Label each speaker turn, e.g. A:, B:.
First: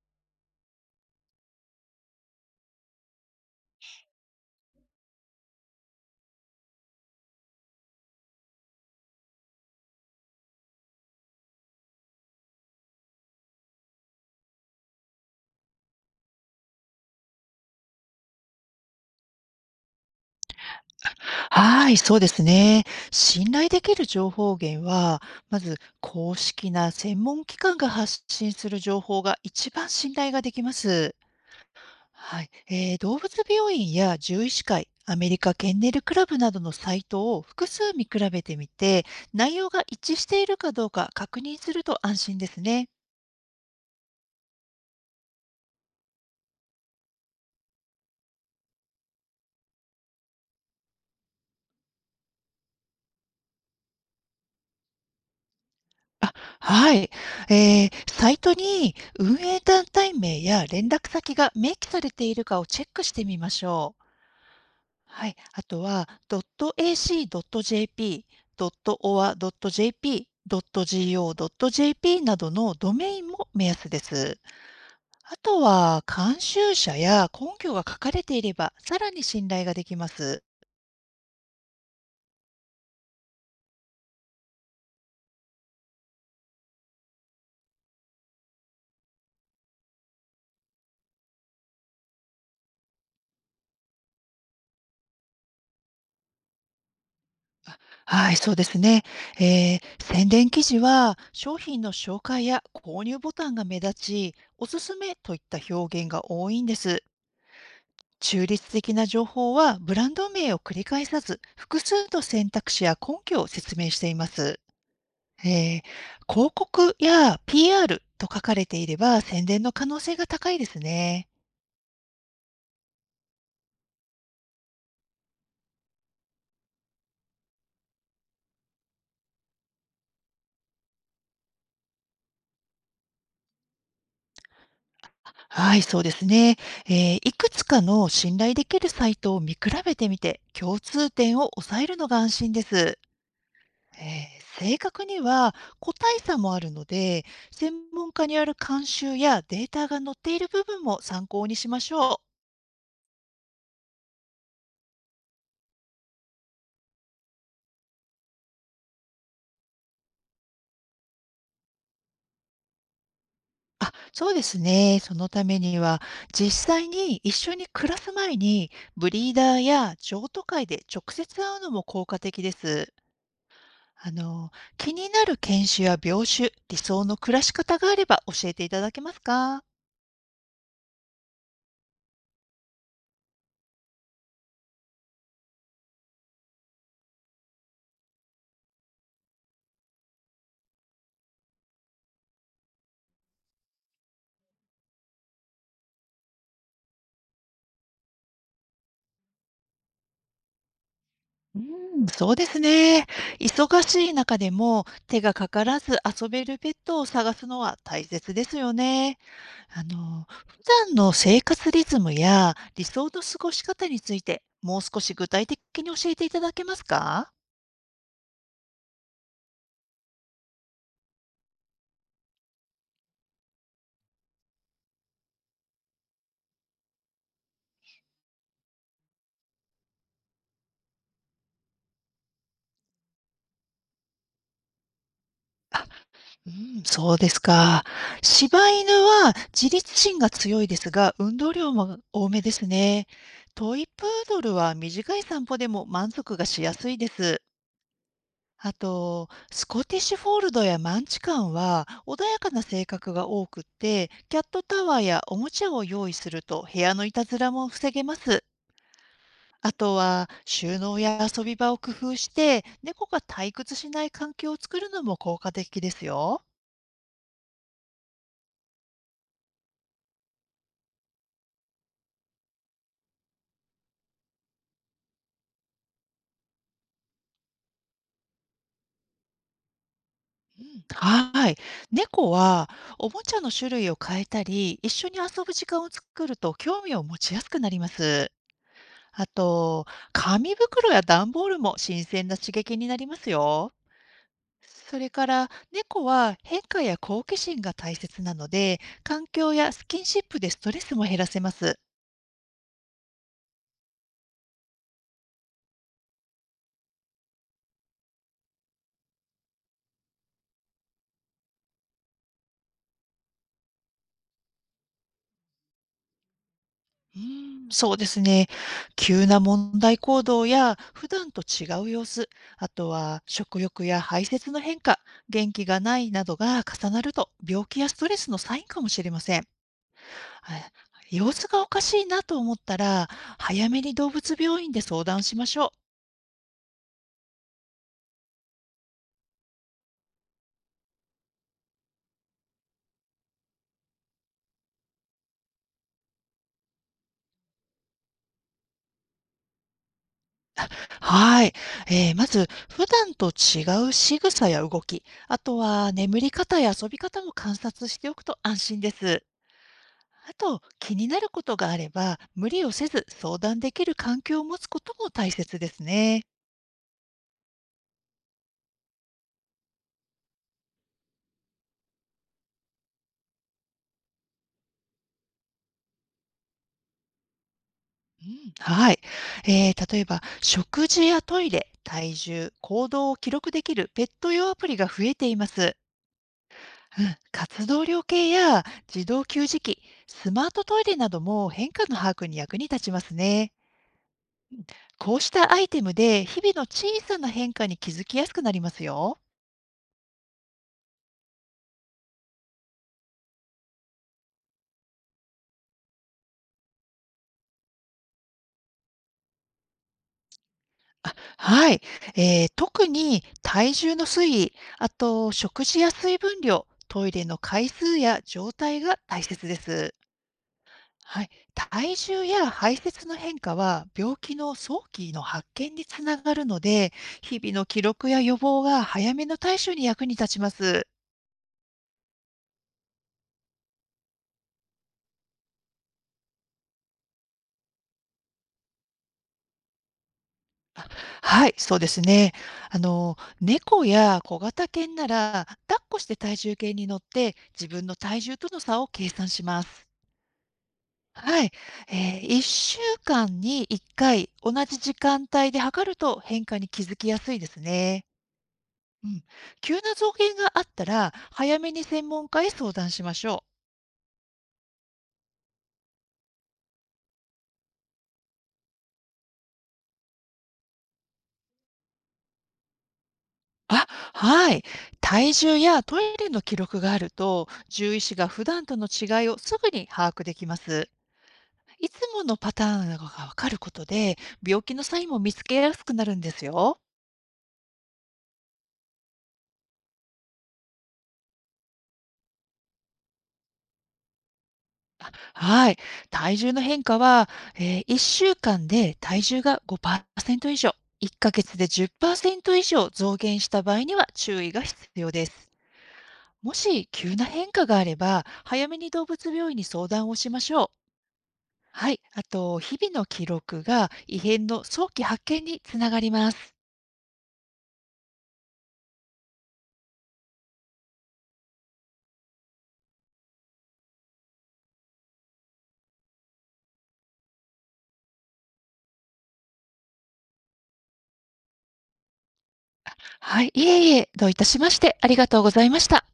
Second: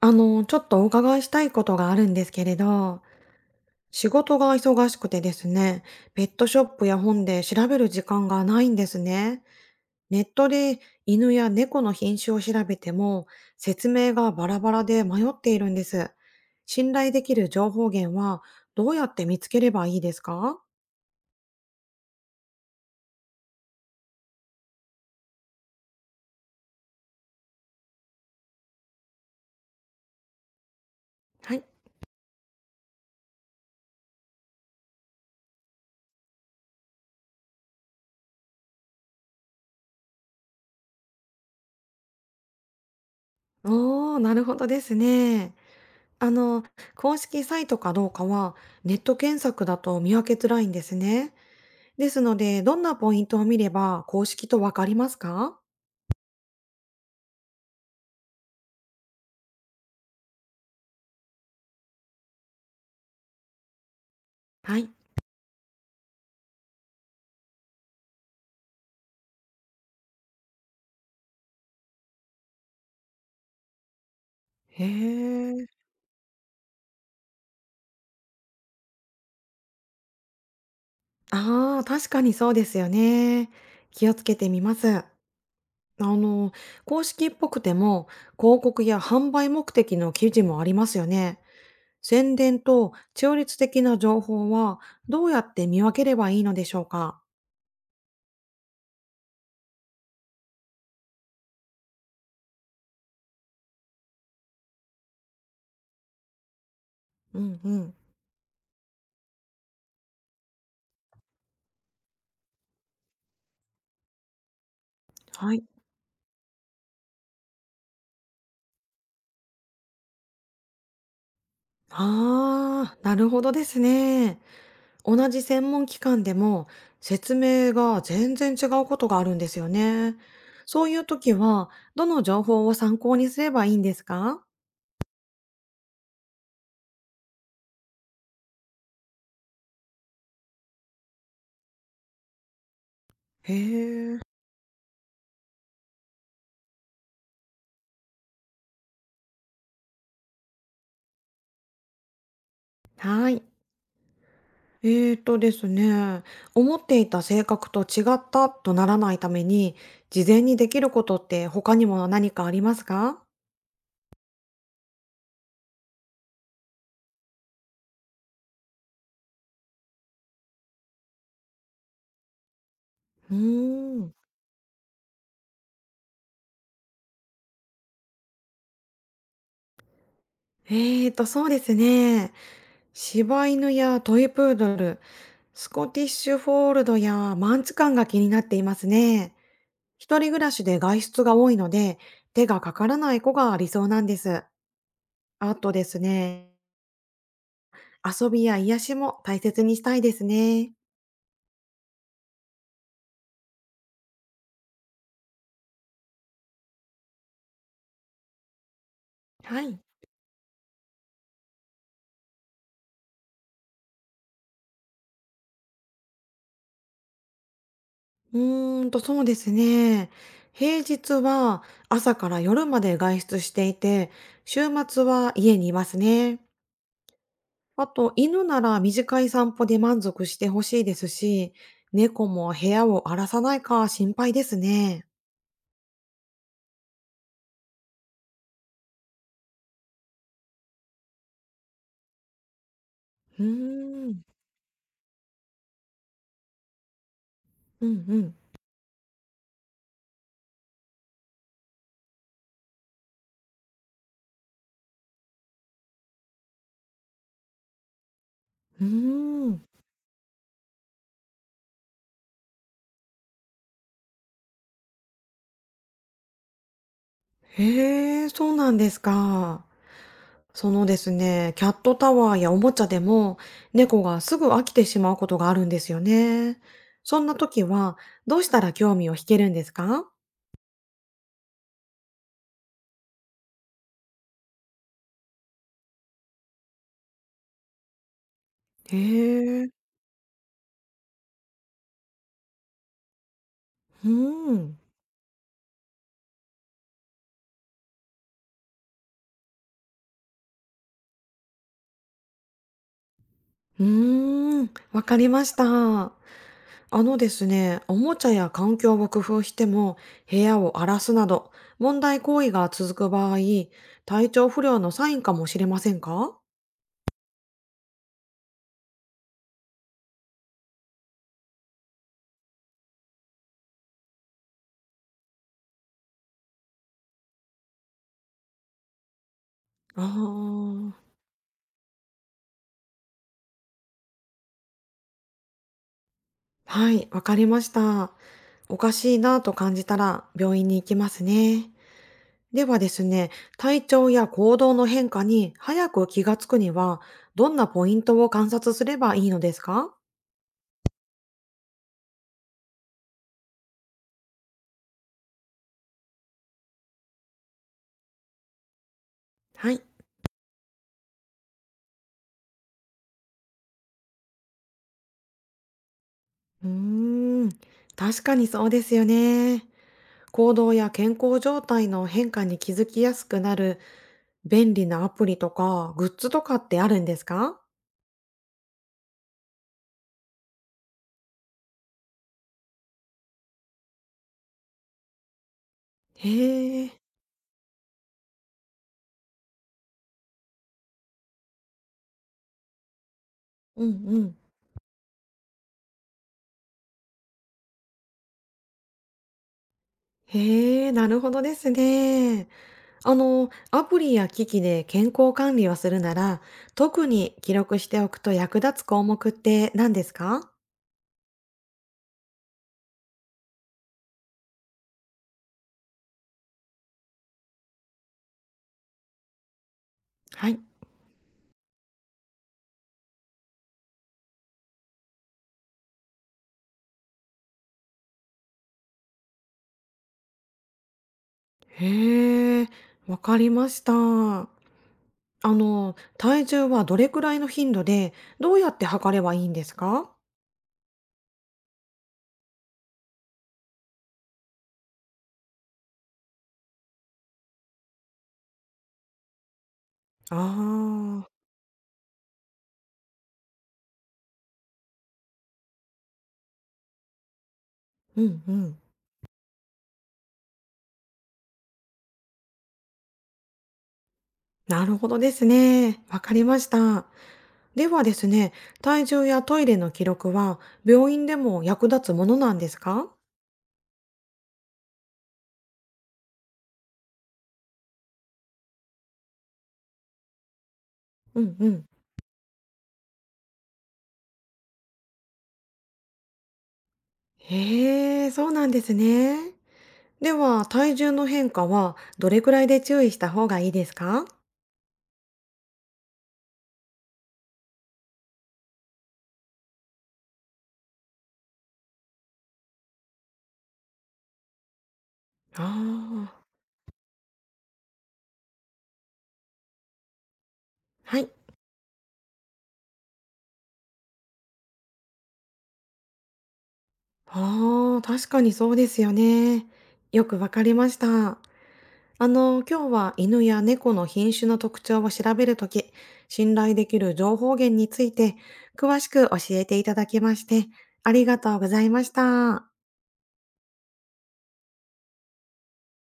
A: ちょっとお伺いしたいことがあるんですけれど、仕事が忙しくてですね、ペットショップや本で調べる時間がないんですね。ネットで犬や猫の品種を調べても、説明がバラバラで迷っているんです。信頼できる情報源はどうやって見つければいいですか？
B: はい、そうですね。信頼できる情報源は、まず公式な専門機関が発信する情報が一番信頼ができます。
A: はい。
B: はい、動物病院や獣医師会、アメリカケンネルクラブなどのサイトを複数見比べてみて、内容が一致しているかどうか確認すると安心ですね。
A: おー、なるほどですね。あの、公式サイトかどうかはネット検索だと見分けづらいんですね。ですので、どんなポイントを見れば公式とわかりますか？
B: あ、はい。サイトに運営団体名や連絡先が明記されているかをチェックしてみましょう。
A: はい。
B: はい、あとは .ac.jp、.oa.jp、.go.jp などのドメインも目安です。
A: へ
B: あと
A: え。
B: は監修者や根拠が書かれていれば、さらに信頼ができます。
A: ああ、確かにそうですよね。気をつけてみます。あの、公式っぽくても、広告や販売目的の記事もありますよね。宣伝と中立的な情報はどうやって見分ければいいのでしょうか？
B: はい、そうですね。宣伝記事は商品の紹介や購入ボタンが目立ち、おすすめといった表現が多いんです。
A: うんうん。
B: 中立的な情報はブランド名を繰り返さず、複数の選択肢や根拠を説明しています。
A: はい。
B: えー広告や PR と書かれていれば宣伝の可能性が高いですね。
A: ああ、なるほどですね。同じ専門機関でも説明が全然違うことがあるんですよね。そういう時は、どの情報を参考にすればいいんですか？
B: はい、そうですね。いくつかの信頼できるサイトを見比べてみて、共通点を抑えるのが安心です。
A: へえ、
B: 正確には個体差もあるので、専門家による監修やデータが載っている部分も参考にしましょう。
A: はい。えですね、思っていた性格と違ったとならないために、事前にできることって他にも何かありますか？
B: あ、そうですね。そのためには、実際に一緒に暮らす前に、ブリーダーや譲渡会で直接会うのも効果的です。
A: うー
B: あ
A: ん、
B: の、気になる犬種や病種、理想の暮らし方があれば教えていただけますか？
A: えーと、そうですね。柴犬やトイプードル、スコティッシュフォールドやマンチカンが気になっていますね。一人暮らしで外出が多いので、手がかからない子が理想なんです。あとですね、遊びや癒しも大切にしたいですね。
B: うん、そうですね。忙しい中でも手がかからず遊べるペットを探すのは大切ですよね。
A: はい。
B: 普段の生活リズムや理想の過ごし方について、もう少し具体的に教えていただけますか？
A: うーんと、そうですね。平日は朝から夜まで外出していて、週末は家にいますね。あと、犬なら短い散歩で満足してほしいですし、猫も部屋を荒らさないか心配ですね。
B: うん、そうですか。柴犬は自立心が強いですが、運動量も多めですね。
A: う
B: トイプー
A: ーん。
B: ドルは短い散歩でも満足がしやすいです。
A: うんうん。
B: あと、スコティッシュフォールドやマンチカンは穏やかな性格が多くって、キャットタワーやおもちゃを用意すると部屋のいたずらも防げます。
A: うーん。
B: あとは収納や遊び場を工夫して、猫が退屈しない環境を作るのも効果的ですよ。
A: へえ、そうなんですか。そのですね、キャットタワーやおもちゃでも猫がすぐ飽きてしまうことがあるんですよね。そんな時はどうしたら興味を引けるんですか？
B: うん、はい。猫はおもちゃの種類を変えたり、一緒に遊ぶ時間を作ると興味を持ちやすくなります。
A: へ
B: あ
A: え、
B: と、紙袋や段ボールも新鮮な刺激になりますよ。
A: うーん。
B: それから猫は変化や好奇心が大切なので、環境やスキンシップでストレスも減らせます。
A: うーん、わかりました。あのですね、おもちゃや環境を工夫しても部屋を荒らすなど問題行為が続く場合、体調不良のサインかもしれませんか？
B: うーん。そうですね。急な問題行動や普段と違う様子、あとは食欲や排泄の変化、元気がないなどが重なると病気やストレスのサインかもしれません。
A: ああ
B: はい。
A: ー。
B: 様子がおかしいなと思ったら、早めに動物病院で相談しましょう。
A: はい、わかりました。おかしいなと感じたら病院に行きますね。ではですね、体調や行動の変化に早く気がつくには、どんなポイントを観察すればいいのですか？
B: はい。まず、普段と違う仕草や動き、あとは眠り方や遊び方も観察しておくと安心です。
A: はい。
B: あと、気になることがあれば、無理をせず相談できる環境を持つことも大切ですね。
A: うーん、確かにそうですよね。行動や健康状態の変化に気づきやすくなる便利なアプリとかグッズとかってあるんですか？
B: うん、はい。例えば、食事やトイレ、体重、行動を記録できるペット用アプリが増えています。
A: へえ、
B: うん、活動量計や自動給餌器、スマートトイレなども変化の把握に役に立ちますね。
A: うんうん。
B: こうしたアイテムで日々の小さな変化に気づきやすくなりますよ。
A: へえ、なるほどですね。アプリや機器で健康管理をするなら、特に記録しておくと役立つ項目って何ですか？
B: はい。特に体重の推移、あと食事や水分量、トイレの回数や状態が大切です。
A: はい。
B: はい。体重や排泄の変化は病気の早期の発見につながるので、日々の記録や予防が早めの対処に役に立ちます。
A: へえ、わかりました。体重はどれくらいの頻度で、どうやって測ればいいんですか？
B: はい、そうですね。猫や小型犬なら、抱っこして体重計に乗って自分の体重との差を計算します。
A: ああー、
B: はい。1週間に1回、同じ時間帯で測ると変化に気づきやすいですね。
A: うんうん。
B: うん。急な増減があったら、早めに専門家へ相談しましょう。
A: なるほどですね。わかりました。ではですね、体重やトイレの記録は、病院でも役立つものなんですか？
B: あ、はい。体重やトイレの記録があると、獣医師が普段との違いをすぐに把握できます。
A: うんうん。
B: いつものパターンがわかることで、病気のサインも見つけやすくなるんですよ。
A: へえ、そうなんですね。では、体重の変化はどれくらいで注意した方がいいですか？
B: はい。体重の変化は、1週間で体重が5%以上、1ヶ月で10%以上増減した場合には注意が必要です。
A: ああ、
B: もし急な変化があれば、早めに動物病院に相談をしましょう。
A: はい。
B: はい。あと、日々の記録が異変の早期発見につながります。
A: ああ、確かにそうですよね。よくわかりました。今日は犬や猫の品種の特徴を調べるとき、信頼できる情報源について詳しく教えていただきまして、ありがとうございました。
B: はい。いえいえ、どういたしまして、ありがとうございました。